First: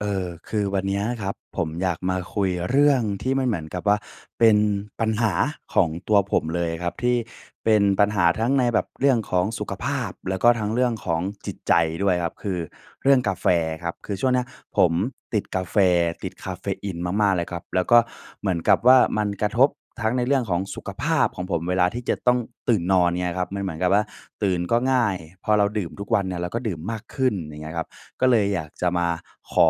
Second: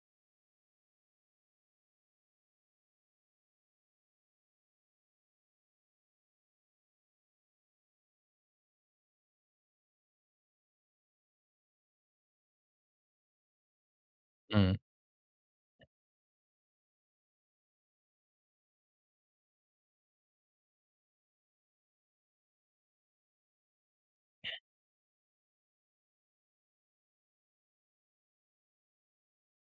เอ่อ คือวันเนี้ยนะครับ ผมอยากมาคุยเรื่องที่มันเหมือนกับว่าเป็นปัญหาของตัวผมเลยครับ ที่เป็นปัญหาทั้งในแบบเรื่องของสุขภาพ แล้วก็ทั้งเรื่องของจิตใจด้วยครับ คือเรื่องกาแฟครับ คือช่วงเนี้ยอืม ผมติดกาแฟ ติดกาเฟอีนมาก ๆ เลยครับ แล้วก็เหมือนกับว่ามันกระทบทั้งในเรื่องของสุขภาพของผมเวลาที่จะต้องตื่นนอน เงี้ยครับ มันเหมือนกับว่าตื่นก็ง่าย พอเราดื่มทุกวันเนี่ยเราก็ดื่มมากขึ้น อย่างเงี้ยครับ ก็เลยอยากจะมาขอ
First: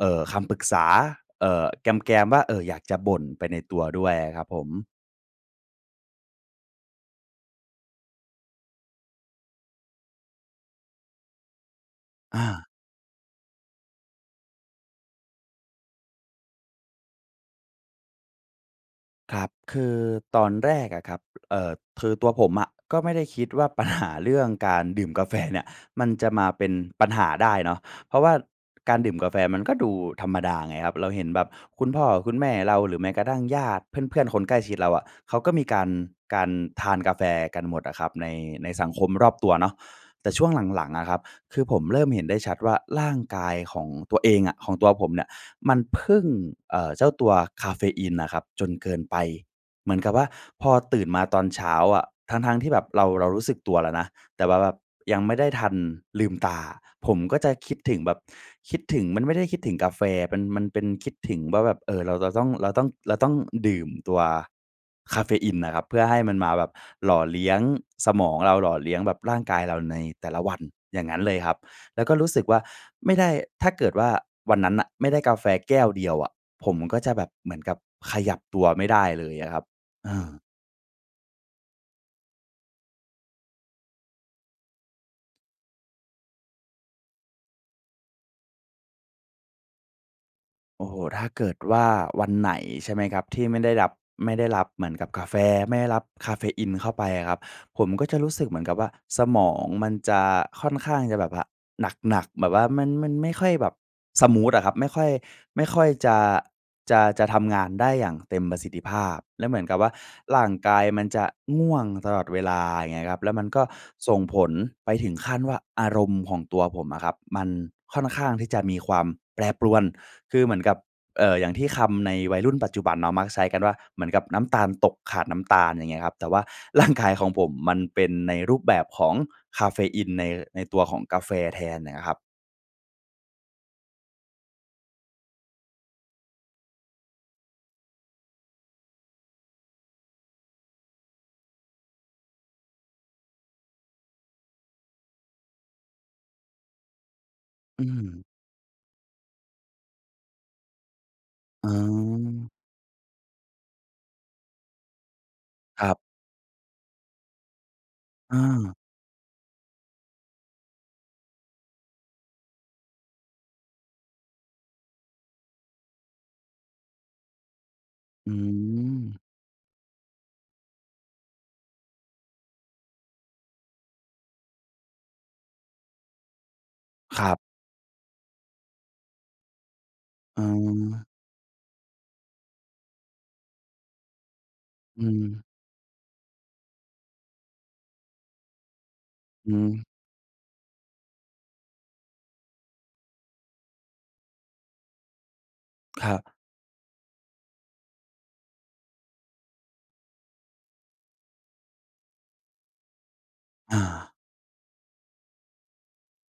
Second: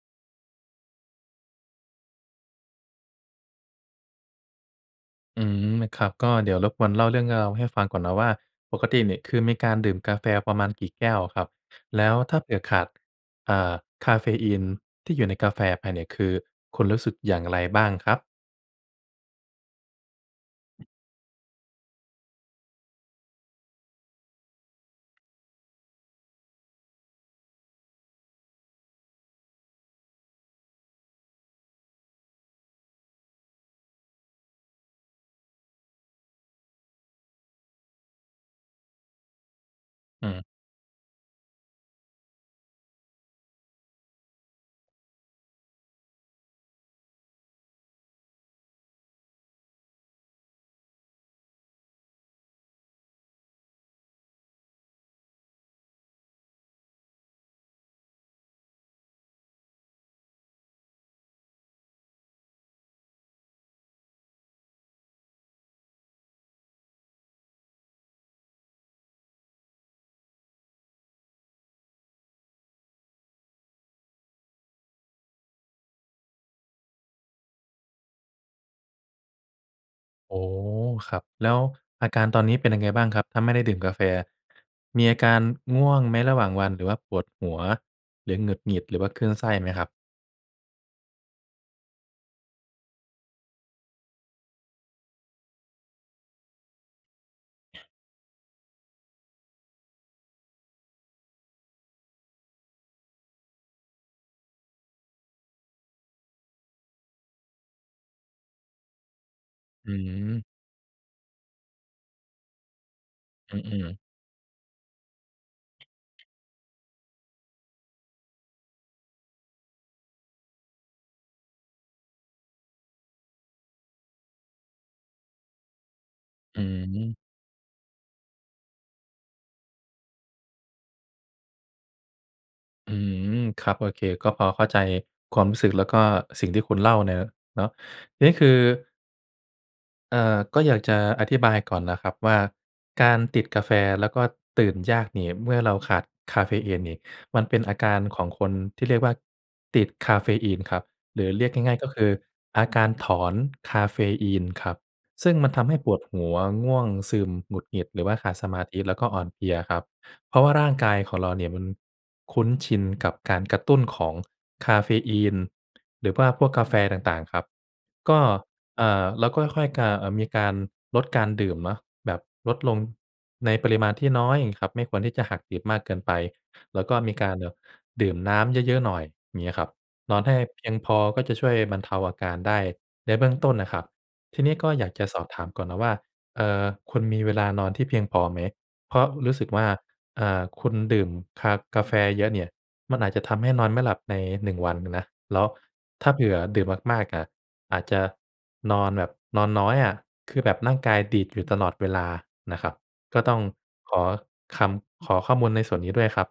เอ่อ คำปรึกษา เอ่อ แกม ๆ ว่า เอ่อ อยากจะบ่นไปในตัวด้วยอะครับผม อืม ม ครับ ก็เดี๋ยวรบกวนเล่าเรื่องราวให้ฟังก่อนนะว่า ปกติเนี่ยคือ มีการดื่มกาแฟประมาณกี่แก้วอะครับ? แล้วถ้อาเผื่อา ขาด เอ่อ คาเฟอีนที่อยู่ในกาแฟไปเนี่ย คือคุณรู้สึกอย่างไรบ้างครับ? ครับ คือตอนแรกอะครับ เอ่อ คือตัวผมอะก็ไม่ได้คิดว่า ปัญหา เรื่องการดื่มกา แฟ เนี่ย มันจะมาเป็นปัญหาได้เนาะ เพราะว่าการดื่มกาแฟมันก็ดูธรรมดาไงครับ เราเห็นแบบคุณพ่อคุณแม่เรา หรือแม้กระทั่งญาติ เพื่อน ๆ คนใกล้ชิดเราอะ เขาก็มีการ การทานกาแฟกันหมดอะครับ ใน ในสังคมรอบตัวเนาะ อแตื่ช่ม วงหลัง ๆ อะครับ คือผมเริ่มเห็นได้ชัดว่า ร่างกายของตัวเองอะ ของตัวผมเนี่ยมันพึ่ง เอ่อ เจ้าตัวกาเฟอีนน่ะครับจนเกินไป เหมือนกับว่าพอตื่นมาตอนเช้าอะ ทั้ง ๆ ที่แบบเรา เรารู้สึกตัวแล้วนะ แต่ว่าแบบยังไม่ได้ทันลืมตา ผมก็จะคิดถึงแบบคิดถึง มันไม่ได้คิดถึงกาแฟ มัน มันเป็นคิดถึงว่าแบบ เอ่อ เราจะต้อง เราต้อง เราต้องดื่มตัวกาเฟอีนน่ะครับ เพื่อให้มันมาแบบหล่อเลี้ยงสมองเรา หล่อเลี้ยงแบบร่างกายเราในแต่ละวัน อย่างงั้นเลยครับ แล้วก็รู้สึกว่า ไม่ได้ ถ้าเกิดว่าวันนั้นน่ะ ไม่ได้กาแฟแก้วเดียวอะ ผมก็จะแบบเหมือนกับขยับตัวไม่ได้เลยอะครับ เออ อ๋อ ครับ แล้วอาการตอนนี้เป็นยังไงบ้างครับ? ถ้าไม่ได้ดื่มกาแฟ มีอาการง่วงไหมระหว่างวัน หรือว่าปวดหัว หรือหงุดหงิด หรือว่าคลื่นไส้ไหมครับ? โอ้โฮ ถ้าเกิดว่าวันไหนใช่ไหมครับ ที่ไม่ได้รับ ไม่ได้รับเหมือนกับกาแฟ ไม่ได้รับคาเฟอีนเข้าไปอะครับ ผมก็จะรู้สึกเหมือนกับว่า สมองมันจะค่อนข้างจะแบบว่าหนัก ๆ แบบว่ามัน มันไม่ค่อยแบบสมูทอะครับ ไม่ค่อย ไม่ค่อยจะ จะ จะทำงานได้อย่างเต็มประสิทธิภาพ แล้วเหมือนกับวอ่ืา ร่ม างกายมันจะง่วงตลอดเวลา อย่างเงี้ยครับ แล้วมันอก็ือ ๆ ส่งผลไปถึงขั้นว่า อารมณ์ของตัวผมอะครับ มันค่อนข้างที่จะมีความแปรปรวน คือเหมือนกับ เอ่อ อย่างที่คำในวัยรุ่นปัจจุบันเนาะมักใช้กันว่า เหมือนกับน้ำตาลตก ขาดน้ำตาล อย่างเงี้ยครับ แต่ว่า อืร่างกาย ม ของผมมันเป็นในรูปแบบของคาเฟอีนใน ในตัวของกาแฟแทนน่ะนะครับ อืม ครับ โอเค ก็พอเข้าใจความรู้สึก แล้วก็สิ่งที่คุณเล่าเนี่ยเนาะ นี่คือ เอ่อ ก็อยากจะอธิบายก่อนนะครับว่า การติดกาแฟแล้วก็ตื่นยากนี่ เมื่อเราขาดคาเฟอีนนี่ มันเป็นอาอืการขอม งคนที่เรียกว่า ติดคาเฟอีนครับ หรือเรียกอ๋ง่าย ๆ ก็คือ อ อาการถอนคาเฟอีนครับ ซึ่งมันทำให้คปรับ วดหัว ง่วงซึม หงุดหงิด หรือว่าขาอดสมาธา ิ แล้วก็อ่อนเพลียครับ เพราะว่าร่างกายของเราเนี่ยมันคุ้นชินกับการกระตุ้นของคาเฟอีน หรือว่าพวกกาแฟต่าง ๆ ครับ ก็ อืเอ่อ ม เราค่อย ๆ กา เอ่อ มีการลดการดื่มเนาะ แบบลดลงในปริมาณที่น้อย อย่างงี้ครับ ไม่ควรที่จะหักดิบมากเกินไป แล้วก็มีคกราัรบ แบบดื่มน้ำเยอะ ๆ หน่อย เงี้ยครับ นอนให้เพียงพออา ก็จะช่วยบรรเทาอาการได้ในเบื้องต้นนะครับ ทีนี้ก็อยากอจืะสอบม ถามก่อนนะว่า เอ่อ คุณมีเวลานอนที่เพียงพอไหม? เพราะรู้สึอกืว่า ม อ่า คุณดื่มคา กาแฟเยอะเนี่ย มันอาจจะทำให้นอนไม่หลับใน 1 วันนะ แล้วคถ้ราัเบ ผื่อดื่มมาก ๆ น่ะ อาจจะนอนแบบ นอนน้อยอะ คือแบบร่างกายดีดอยู่ตลอดเวลานะครับ ก็ต้องอขอา คำ ขอข้อมูลในส่วนนี้ด้วยครับ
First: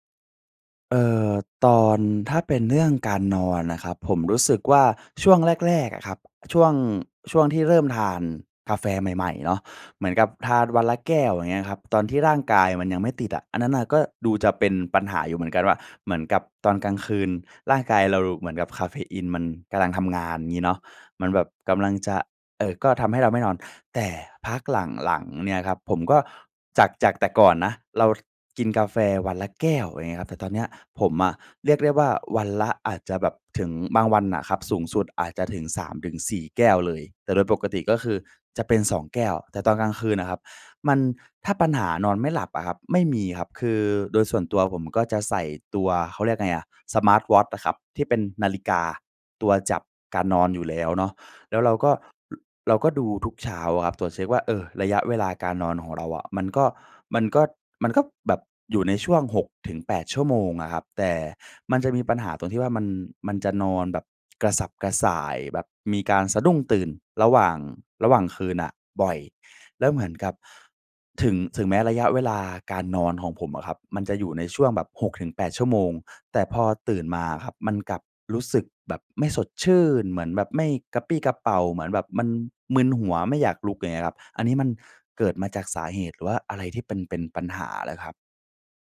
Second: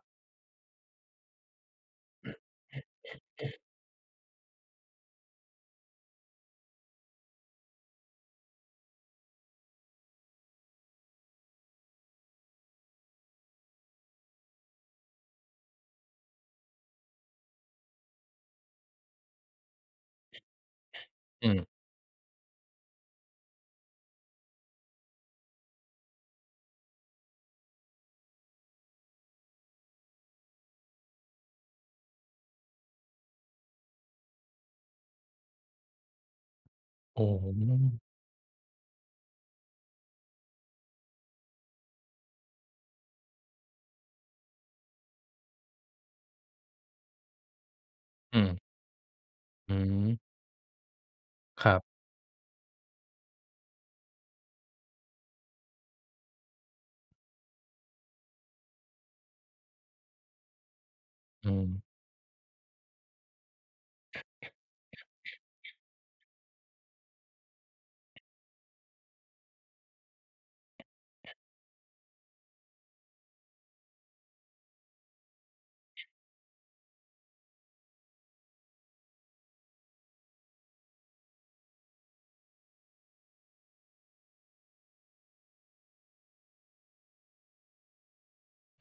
เอ่อ ตอน ถ้าเป็นเนื่องการนอนน่ะครับ ผมรู้สึกว่าช่วงแรก ๆ อะครับ ช่วง ช่วงที่เริ่มทานกาแฟใหม่ ๆ เนาะ เหมือนกับทานวันละแก้ว อย่างเงี้ยครับ ตอนที่ร่างกายมันยังไม่ติดอะ อันนั้นน่ะก็ดูจะเป็นปัญหาอยู่เหมือนกันว่า เหมือนกับตอนกลางคืนร่างกายเรา เหมือนกับกาเฟอีนมันกำลังทำงานงี้เนาะ มันแบอืบม กำลังจะ เอ่อ ก็ทำให้เราไม่นอน แต่พักหลัง ๆ เนี่ยครับ ผมก็ จาก จากแต่ก่อนนะเรา ค กินกาแฟวันละแก้ว อย่างเงี้ยครับ แต่ตอนเนี้ยผมอะ เรียกได้ว่า วันละ อาจจะแบบถึง บางวันอะครับสูงสุดอาจจะถึง 3-4 แก้วเลย อ๋แตอ ่โดยปกติก็คือจะเป็น 2 แก้ว แต่ตอนกลางคืนอะครับ มัน ถ้าปัญหานอนไม่หลับอะครับ ไม่มีครับ คือโดยส่วนตัวผมก็จะใส่ตัว เขาเรียกไงอะ สมาร์ตวอตช์อะครับ ที่เป็นอืนาม ฬิกาตัวอืจับม การนอนอยู่แล้วเนาะ แล้วคเรราับ ก็ ล เราก็ดูทุกเช้าอะครับ ตรวจเช็กว่า เออ ระยะเวลาการนอนของเราอะ มันก็ มันก็ มันก็ แบบอยู่ในช่วง 6-8 ชั่วโมงอะครับ แต่อืมัม นจะมีปัญหาตรงที่ว่ามัน มันจะนอนแบบกระสับกระส่าย แบบมีการสะดุ้งตื่นระหว่าง ระหว่างคืนน่ะบ่อย แล้วเหมือนกับ ถึง ถึงแม้ระยะเวลาการนอนของผมอะครับ มันจะอยู่ในช่วงแบบ 6-8 ชั่วโมง แต่พอตื่นมาอะครับ มันกลับรู้สึกแบบไม่สดชื่น เหมือนแบบไม่กระปรี้กระเปร่า เหมือนแบบมันมึนหัวไม่อยากลุก อย่างเงี้ยครับ อันนี้มันเกิดมาจากสาเหตุ หรือว่าอะไรที่เป็น เป็นปัญหาเหรอครับ?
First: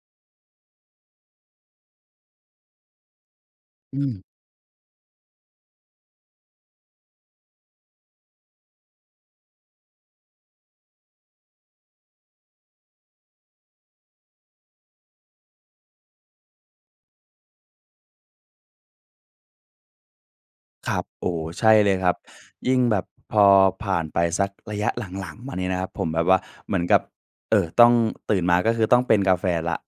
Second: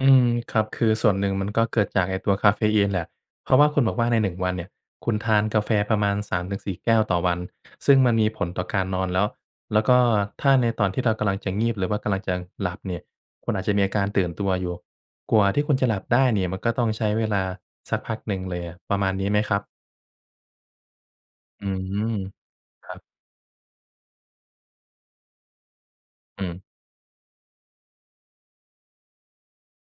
อืม ครับ คือส่วนหนึ่งมันก็เกิดจากไอ้ตัวกาเฟอีนแหละ เพราะว่าคุณบออกืว่าใม น 1 วันเนี่ย คุณทานกาแฟประมาณ 3 ถึง 4 แก้วต่อวัน ซึ่งมันมีผลต่อการนอนแล้ว แล้วก็ถ้าในตอนที่เรากำลังจะงีบ หรือว่ากำลังจะหลับเนี่ย คุณอาจจะมีอาการตื่นตัวอยู่ กว่าที่คุณจะหลับได้เนี่ย มันก็ต้องใช้เวลาสักพักหนึ่งเลยอะ ประมาณนี้ไหมครับ? ครับ โอ้ อใชื่เลยครัม บ ยิ่งครัแบบ บพอผ่านไปสักระยะ หลัง ๆ มาเนี่ยนะครับผมแบบว่าอืม เหมือนกับ เอ่อ ต้องตื่นมา ก็คือต้องเป็นกาแฟแล้ว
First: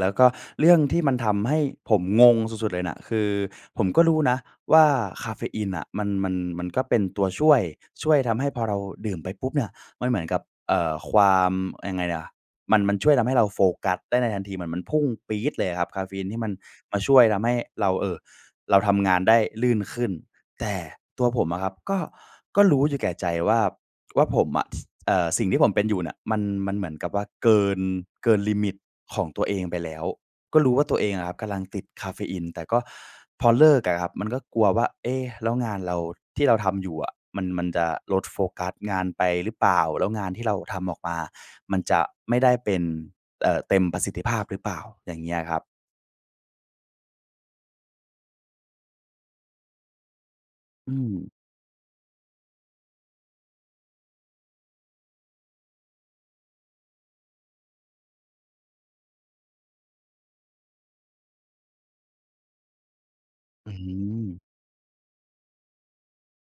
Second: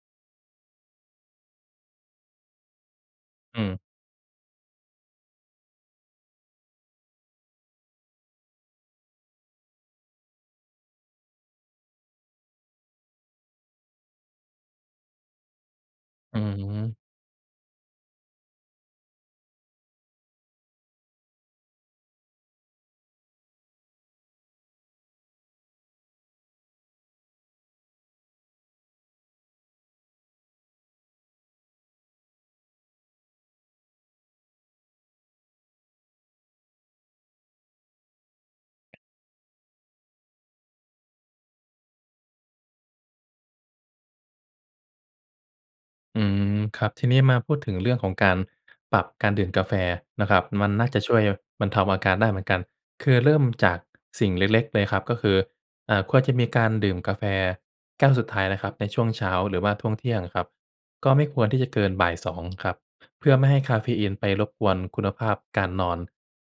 แล้วก็เรื่องที่มันทำให้ผมงงสุด ๆ เลยน่ะ คืออืม ผมก็รู้นะว่า กาเฟอีนน่ะมัน มัน มันก็เป็นตัวช่วย ช่วยทำให้พอเราดื่มไปปุ๊บเนี่ยมันเหมือนกับ เอ่อ ความ ยังไงอะ มัน มันช่วยทำให้เราโฟกัสได้ในทันที เหมือนมันพุ่งปี๊ดเลยอะครับ กาเฟอีนอทีื่มันมม าช่วยทำให้เรา เอ่อ เราทำงานได้ลื่นขึ้น แต่ตัวผมอะครับ ก็ ก็รู้อยู่แก่ใจว่า ว่าผมอะ เอ่อ สิ่งที่ผมเป็นอยู่น่ะมัน มันเหมือนกับว่าเกิน เกินลิมิตของตัวเองไปแล้ว ก็รู้ว่าตัวเองอะครับกำลังติดกาเฟอีน แต่ก็พอเลิกอะครับ มันก็กลัวว่า เอ๊ะ แล้วงานเราที่เราทำอยู่อะ มัน มันจะลดโฟกัสงานไปหรือเปล่า แล้วงานที่เราทำออกมามันจะไม่ได้เป็น เอ่อ เต็มประสิทธิภาพหรือเปล่า อย่างเงี้ยครับ อืม ครับ ทีนี้มาพูดถึงเรื่องของการปรับการดื่มกาแฟนะครับ มันน่อาืจะช่วย ม ห บรรเทาอาการได้เหมือนกัน คือเริ่มจากสิ่งเล็ก ๆ เลยครับ ก็คือ อ่า ควรจะมีการดื่มกาแฟแก้วสุดท้ายนะครับในช่วงเช้า หรือว่าช่วงเที่ยงครับ ก็ไม่ควรที่จะเกินบ่าย 2 ครับ เพื่อไม่ให้อคาเฟอีนไปืม รบกวนคุณภาพการนอน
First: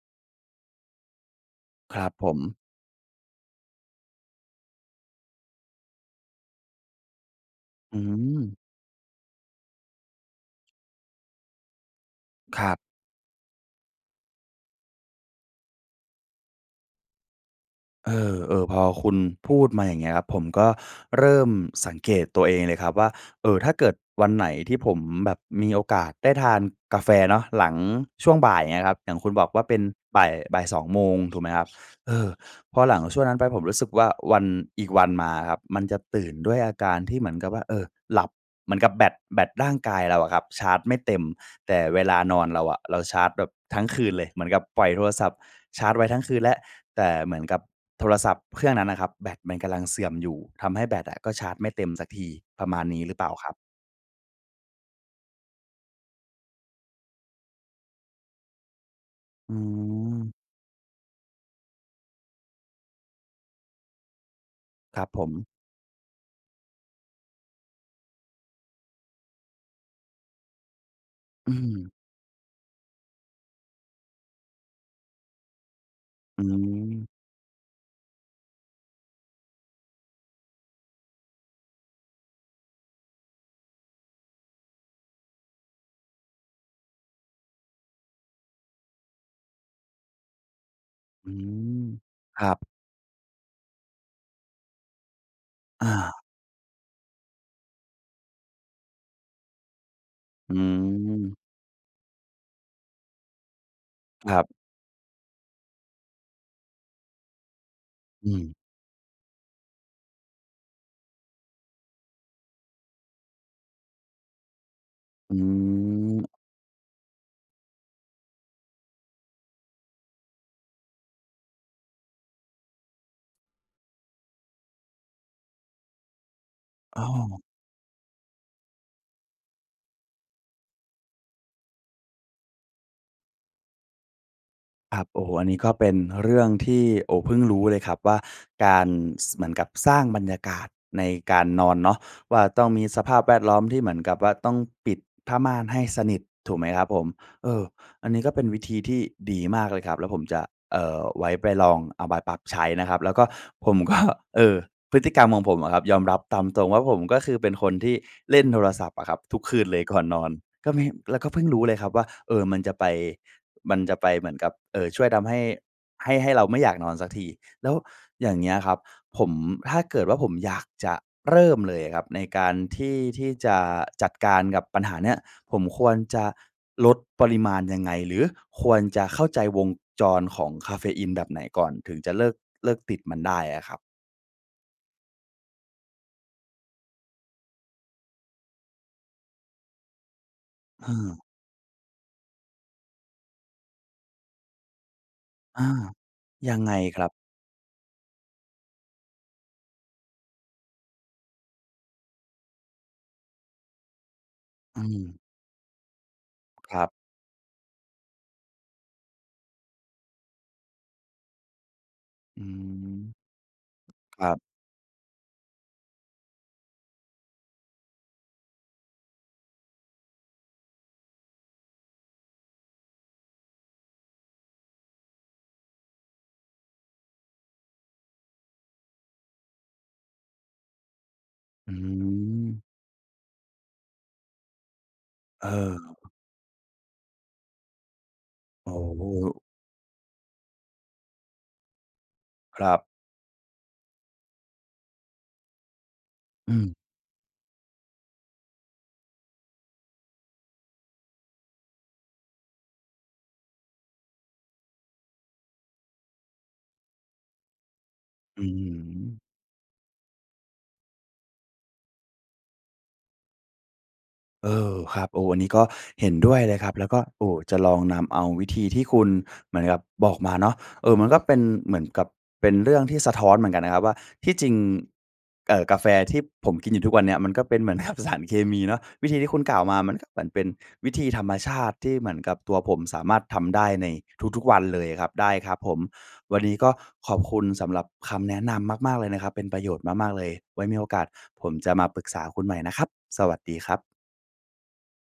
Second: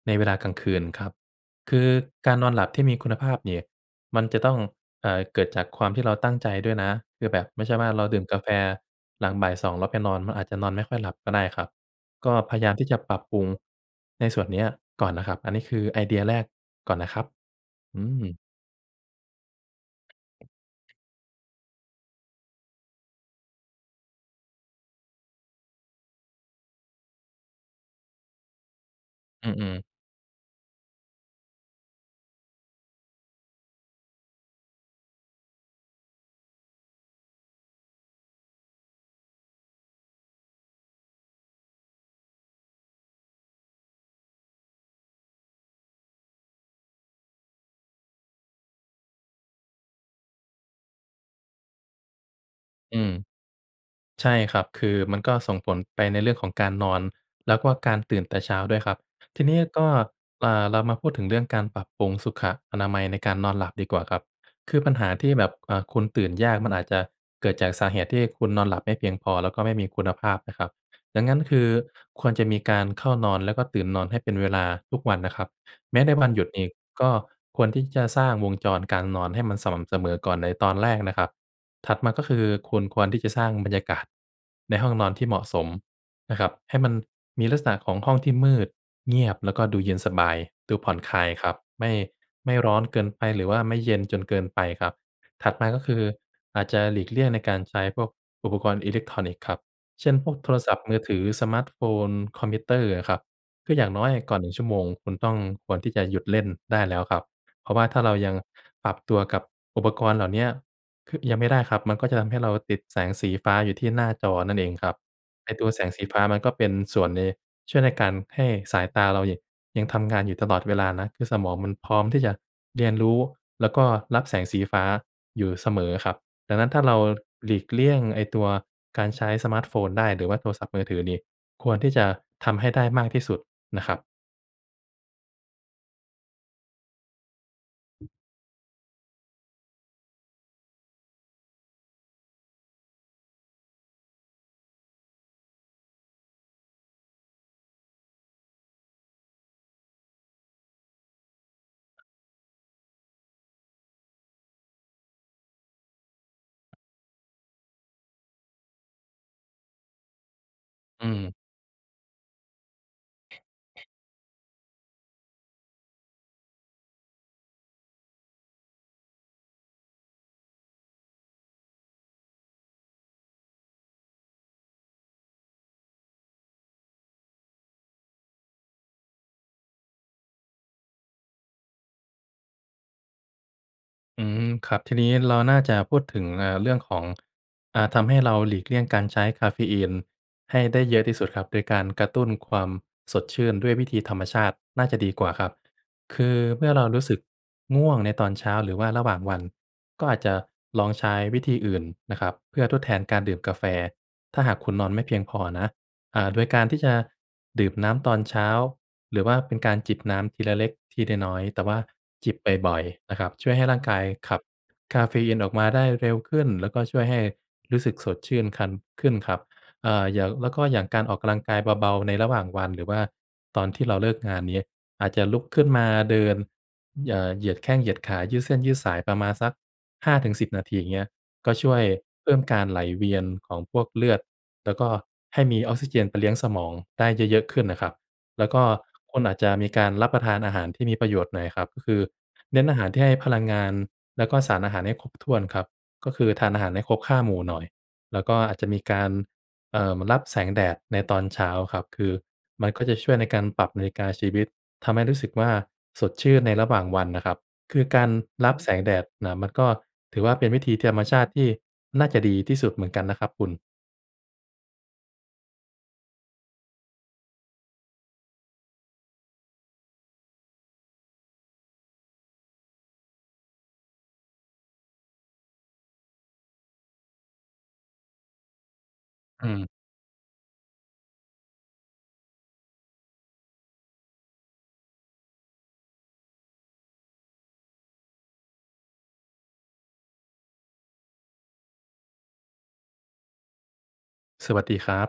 ในเวลากลางคืนครับ คือครับผการม นอนหลับที่มีคุณภาพเนี่ยมันจะต้อง เอ่อ เกิดจากความที่เราตั้งใจด้วยนะ คือแบบไม่ใช่ว่าอืเราดื่มกาแฟม หลังบ่ายสองแล้วไปนอนมันอาจจะนอนไม่ค่อยหลับก็ได้ครับ ก็พยคารยาัมบ ที่จะปรับปรุงในส่วนเนี้ยก่อนนะครับ อันนี้คือไอเดียแรกก่อนนะครับ อืเอม อ ๆ พอคุณพูดมา อย่างเงี้ยครับ ผมก็เริ่มสังเกตตัวเองเลยครับว่า เอ่อ ถ้าเกิดวันไหนที่ผมแบบมีโอกาสได้ทานกาแฟเนาะหลังช่วงบ่ายเนี่ยครับ อย่างคุณบออืกว่าเปอ ็ๆ นบ่าย-บ่าย 2 โมงถูกไหมครับ เออ พอหลังช่วงนั้นไปผมรู้สึกว่าวัน อีกวันมาครับ มันจะตื่นด้วยอาการที่เหมือนกับว่า เออ หลับเหมือนกับแบต แบตร่างกายเราอะครับ ชาร์จไม่เต็ม แต่เวลานอนเราอะเราชาร์จแบบทั้งคืนเลย เหมือนกับปล่อยโทรศัพท์ชาร์จไว้ทั้งคืนแล้ว แต่เหมือนกับโทรศัพท์เครื่องนั้นอะครับ แบตมันกำลังเสื่อมอยู่ทำให้แบตอะก็ชาร์จไม่เต็มสักทีประมาณนอี้ืหรม ือเปล่าครับ? ใช่ครับ คือมันก็ส่งผลไปในเรื่องของการนอน แล้วก็การตื่นแต่เช้าด้วยครับ ทีอนืี้ก็ ม อ่า เรามาพูดถึงเรื่องการปรับปรุงสุขอนามัยในการนอนหลับดีกว่าครับ คือปัญครหับาผทีม ่แบบ อ่า คุณตื่นยากมันอาจจะเกิดจากสาเหตุที่คุณนอนหลับไม่เพียงพอแล้วก็ไม่มีคุณภาพนะครับ ดังนั้นอืคือม ควรจะมีการเข้านอนแล้วก็ตื่นนอนให้เป็นเวลาทุกวันนะครับ แม้ในวันอหืยุดเองกม ็ควรที่จะสร้างวงจรการนอนให้มันสม่ำเสมอก่อนในตอนแรกนะครับ ถัดมาก็คือคุณควรที่จะสร้างบรรยากาศในห้องนอนที่เหมาะสมนะครับ ให้มันมีลักษณะของห้องที่มืด เงียบ แล้วก็ดูเย็นสบาย ดูผ่อนคลาอยืครับ ม ไม่ ครัไม่บ ร้อนเกินไป หรือว่าไม่เย็นจนเกินไปครับ ถัดมาก็อคือา อาจจะหลีกเลี่ยงในการใช้พวกอุปกรณ์อิเล็กทรอนิกส์ครับ เช่น พวกโทอืรศัพท์มือถือ ม สมาร์ทโฟน คอมพิวเตอร์อะครับ คืออย่างน้อยคก่อรัน บ 1 ชั่วโมงคุณต้องควรที่จะหยุดเล่นได้แล้วครับ เพราะว่าถ้าเราอืยังม ปรับตัวกับอุปกรณ์เหล่าเนี้ย ค ยังไม่ได้ครับ มันก็จะทำให้เราติดแสงสีฟ้าอยู่ที่หน้าจอนั่นเองครับ อืไอ้ตัวแสงสีฟ้าม มันก็เป็นส่วนช่วยใน ช่วยในการให้สายตาเรา ย ยังทำงานอยู่ตลอดเวลานะ คือสมองมันพร้อมที่จะเรียนรู้ แล้วก็รับแสงสีฟ้าอยู่เสมอครับ ดังนั้นถ้าเรโอา้ หลีกเลี่ยงไอ้ตัวการใช้สมาร์ทโฟนได้ หรือว่าโทรศัพท์มือถือนี่ ควรที่จะทำให้ได้มากที่สุดนะครับ ครับ โอ้โฮ อันนี้ก็เป็นเรื่องที่ โอ้ เพิ่งรู้เลยครับว่าการ ส เหมือนกับสร้างบรรยากาศในการนอนเนาะว่า ต้องมีสภาพแวดล้อมที่เหมือนกับว่า ต้องปิดผ้าม่านให้สนิทถูกไหมครับผม เอ่อ อันนี้ก็เป็นวิธีที่ดีมากเลยครับ แล้วผมจะ เอ่อ ไว้ไปลองเอาไปปรับใช้นะครับ แล้วก็ผม ก็ เออ พฤติกรรมของผมอะครับ ยอมรับตามตรงว่าผมก็คือเป็นคนที่เล่นโทรศัพท์อะครับทุกคืนเลย ก่อน นอน ก็มี อืแล้วก็ม เพิ่งรู้เลยครับว่า เอ่อ มันจะไป มันจะไปเหมือนกับ เอ่อ ช่วยทำให้ ให้ ให้เราไม่อยากนอนสักที แล้วอย่างเงี้ยครับ ผม ถ้าเกิดว่าผมอยากจะเริ่มเลยครับในการที่ ที่จะจัดการกับปัญหาเนี้ย ผมควรจะลดปริมาณยังไง หรือควรจะเข้าใจวงจรของคาเฟอีนแบบไหนก่อน ถึงจะเลิก เลิกติดมันได้อะครับ? อืม ครับ ทีนี้เราน่าจะพูดถึง เอ่อ เรื่องของ อ่า ทำให้เราหลีกเลี่ยงการใช้คาเฟอีนให้ได้เเยอะที่ออ สุดครับ โดยการกระตุ้นความสดชื่นด้วยวิธีธรรมชาติน่าจะดีกว่าครับ อา คือยัเงมื่ไองเรารคูร้ัสบ? ึกง่วงในตอนเช้า หรือว่าระหว่างวัน ก็อาจจะลองใช้วิธีอื่นนะครับเพื่อทดแทนการดื่มกาแฟ ถ้าหากคุณอืนอนไม่เพีม ยงพอนะ อ่า โดยการทคีร่ัจบ ะดื่มน้ำตอนเช้า หรือว่าเป็นการจิบน้ำทีละเล็กทีละน้อย แต่ว่าจิบอืบ่อย ม ๆ นะครับ ช่วยให้ร่างกายครขัับ บคาเฟอีนออกมาได้เร็วขึ้น แล้วก็ช่วยให้รู้สึกสดชื่นคัน ขึ้นครับ เอ่อ อย่าง แล้วก็อย่างการออกกำลังกายเบา ๆ ในระหว่างวัน หรือว่าตอนที่เราเลิกงานนี้ อาจจะลุกขึ้นมาเดิน เหย่อ เหยียดแข้งเหยียดขา ยืดเส้นยืดสายประมาณสัก 5 ถึง 10 นาที อย่างเงี้ย ก็ชอื่วยเพิ่มกม ารไหลเวียนของพวกเลือด แล้วก็ให้เมีออกซิเจนออ ไปเลี้ยงสมองได้เยอะ ๆ ขึ้นน่ะครับ แล้วก็ โอคุณอา้ จจะมีการรับประทานอาหารที่มีประโยชน์หน่อยครับ ก็คือเนค้นรอัาบ หารที่ให้พลังงาน แล้วก็สารอาหารให้ครบถ้วนครับ ก็คือทานอือาหม ารให้ครบ 5 หมู่หน่อย แล้วก็อาจจะมีการ เอ่อ รับแสงแดดในตอนเช้าครับ คือมันก็จะช่วยในการปรับนาฬิกาชีวิต ทำให้รู้สึกว่า สดชื่นในระหว่างวันน่ะครับ คือการอืร้อับฮแืสงแดดอ น่ะ มันก็ถือว่าเป็นวิธีธรรมชาติที่น่าจะดีที่สุดเหมือนกันนะครับคุณ เออ ครับ โอ้ อันนี้ก็เห็นด้วยเลยครับ แล้วก็ โอ้ จะลองนำเอาวิธีที่คุณ เหมือนกับบอกมาเนาะ เออ มันก็เป็นเหมือนกับ เป็นเรื่องที่สะท้อนเหมือนกันนะครับว่า ที่จริง เอ่อ กาแฟที่ผมกินอยู่ทุกวันเนี้ย มันก็เป็นเหมือน กับ สารเคมีเนาะ วิธีที่คุณอืกล่าวม มามันหมือนเป็นวิธีธรรมชาติ ที่เหมือนกับตัวผมสามารถทำได้ในทุก ๆ วันเลยครับ ได้ครับผม วันนี้ก็ ขอบคุณสำหรับคำแนะนำมาก ๆ เลยนะครับ เป็นประโยชน์มาก ๆ เลย ไว้มีโอกาสผมจะมาปรึกษาคุณใหม่นะครับ สวัสดีครับ สวัสดีครับ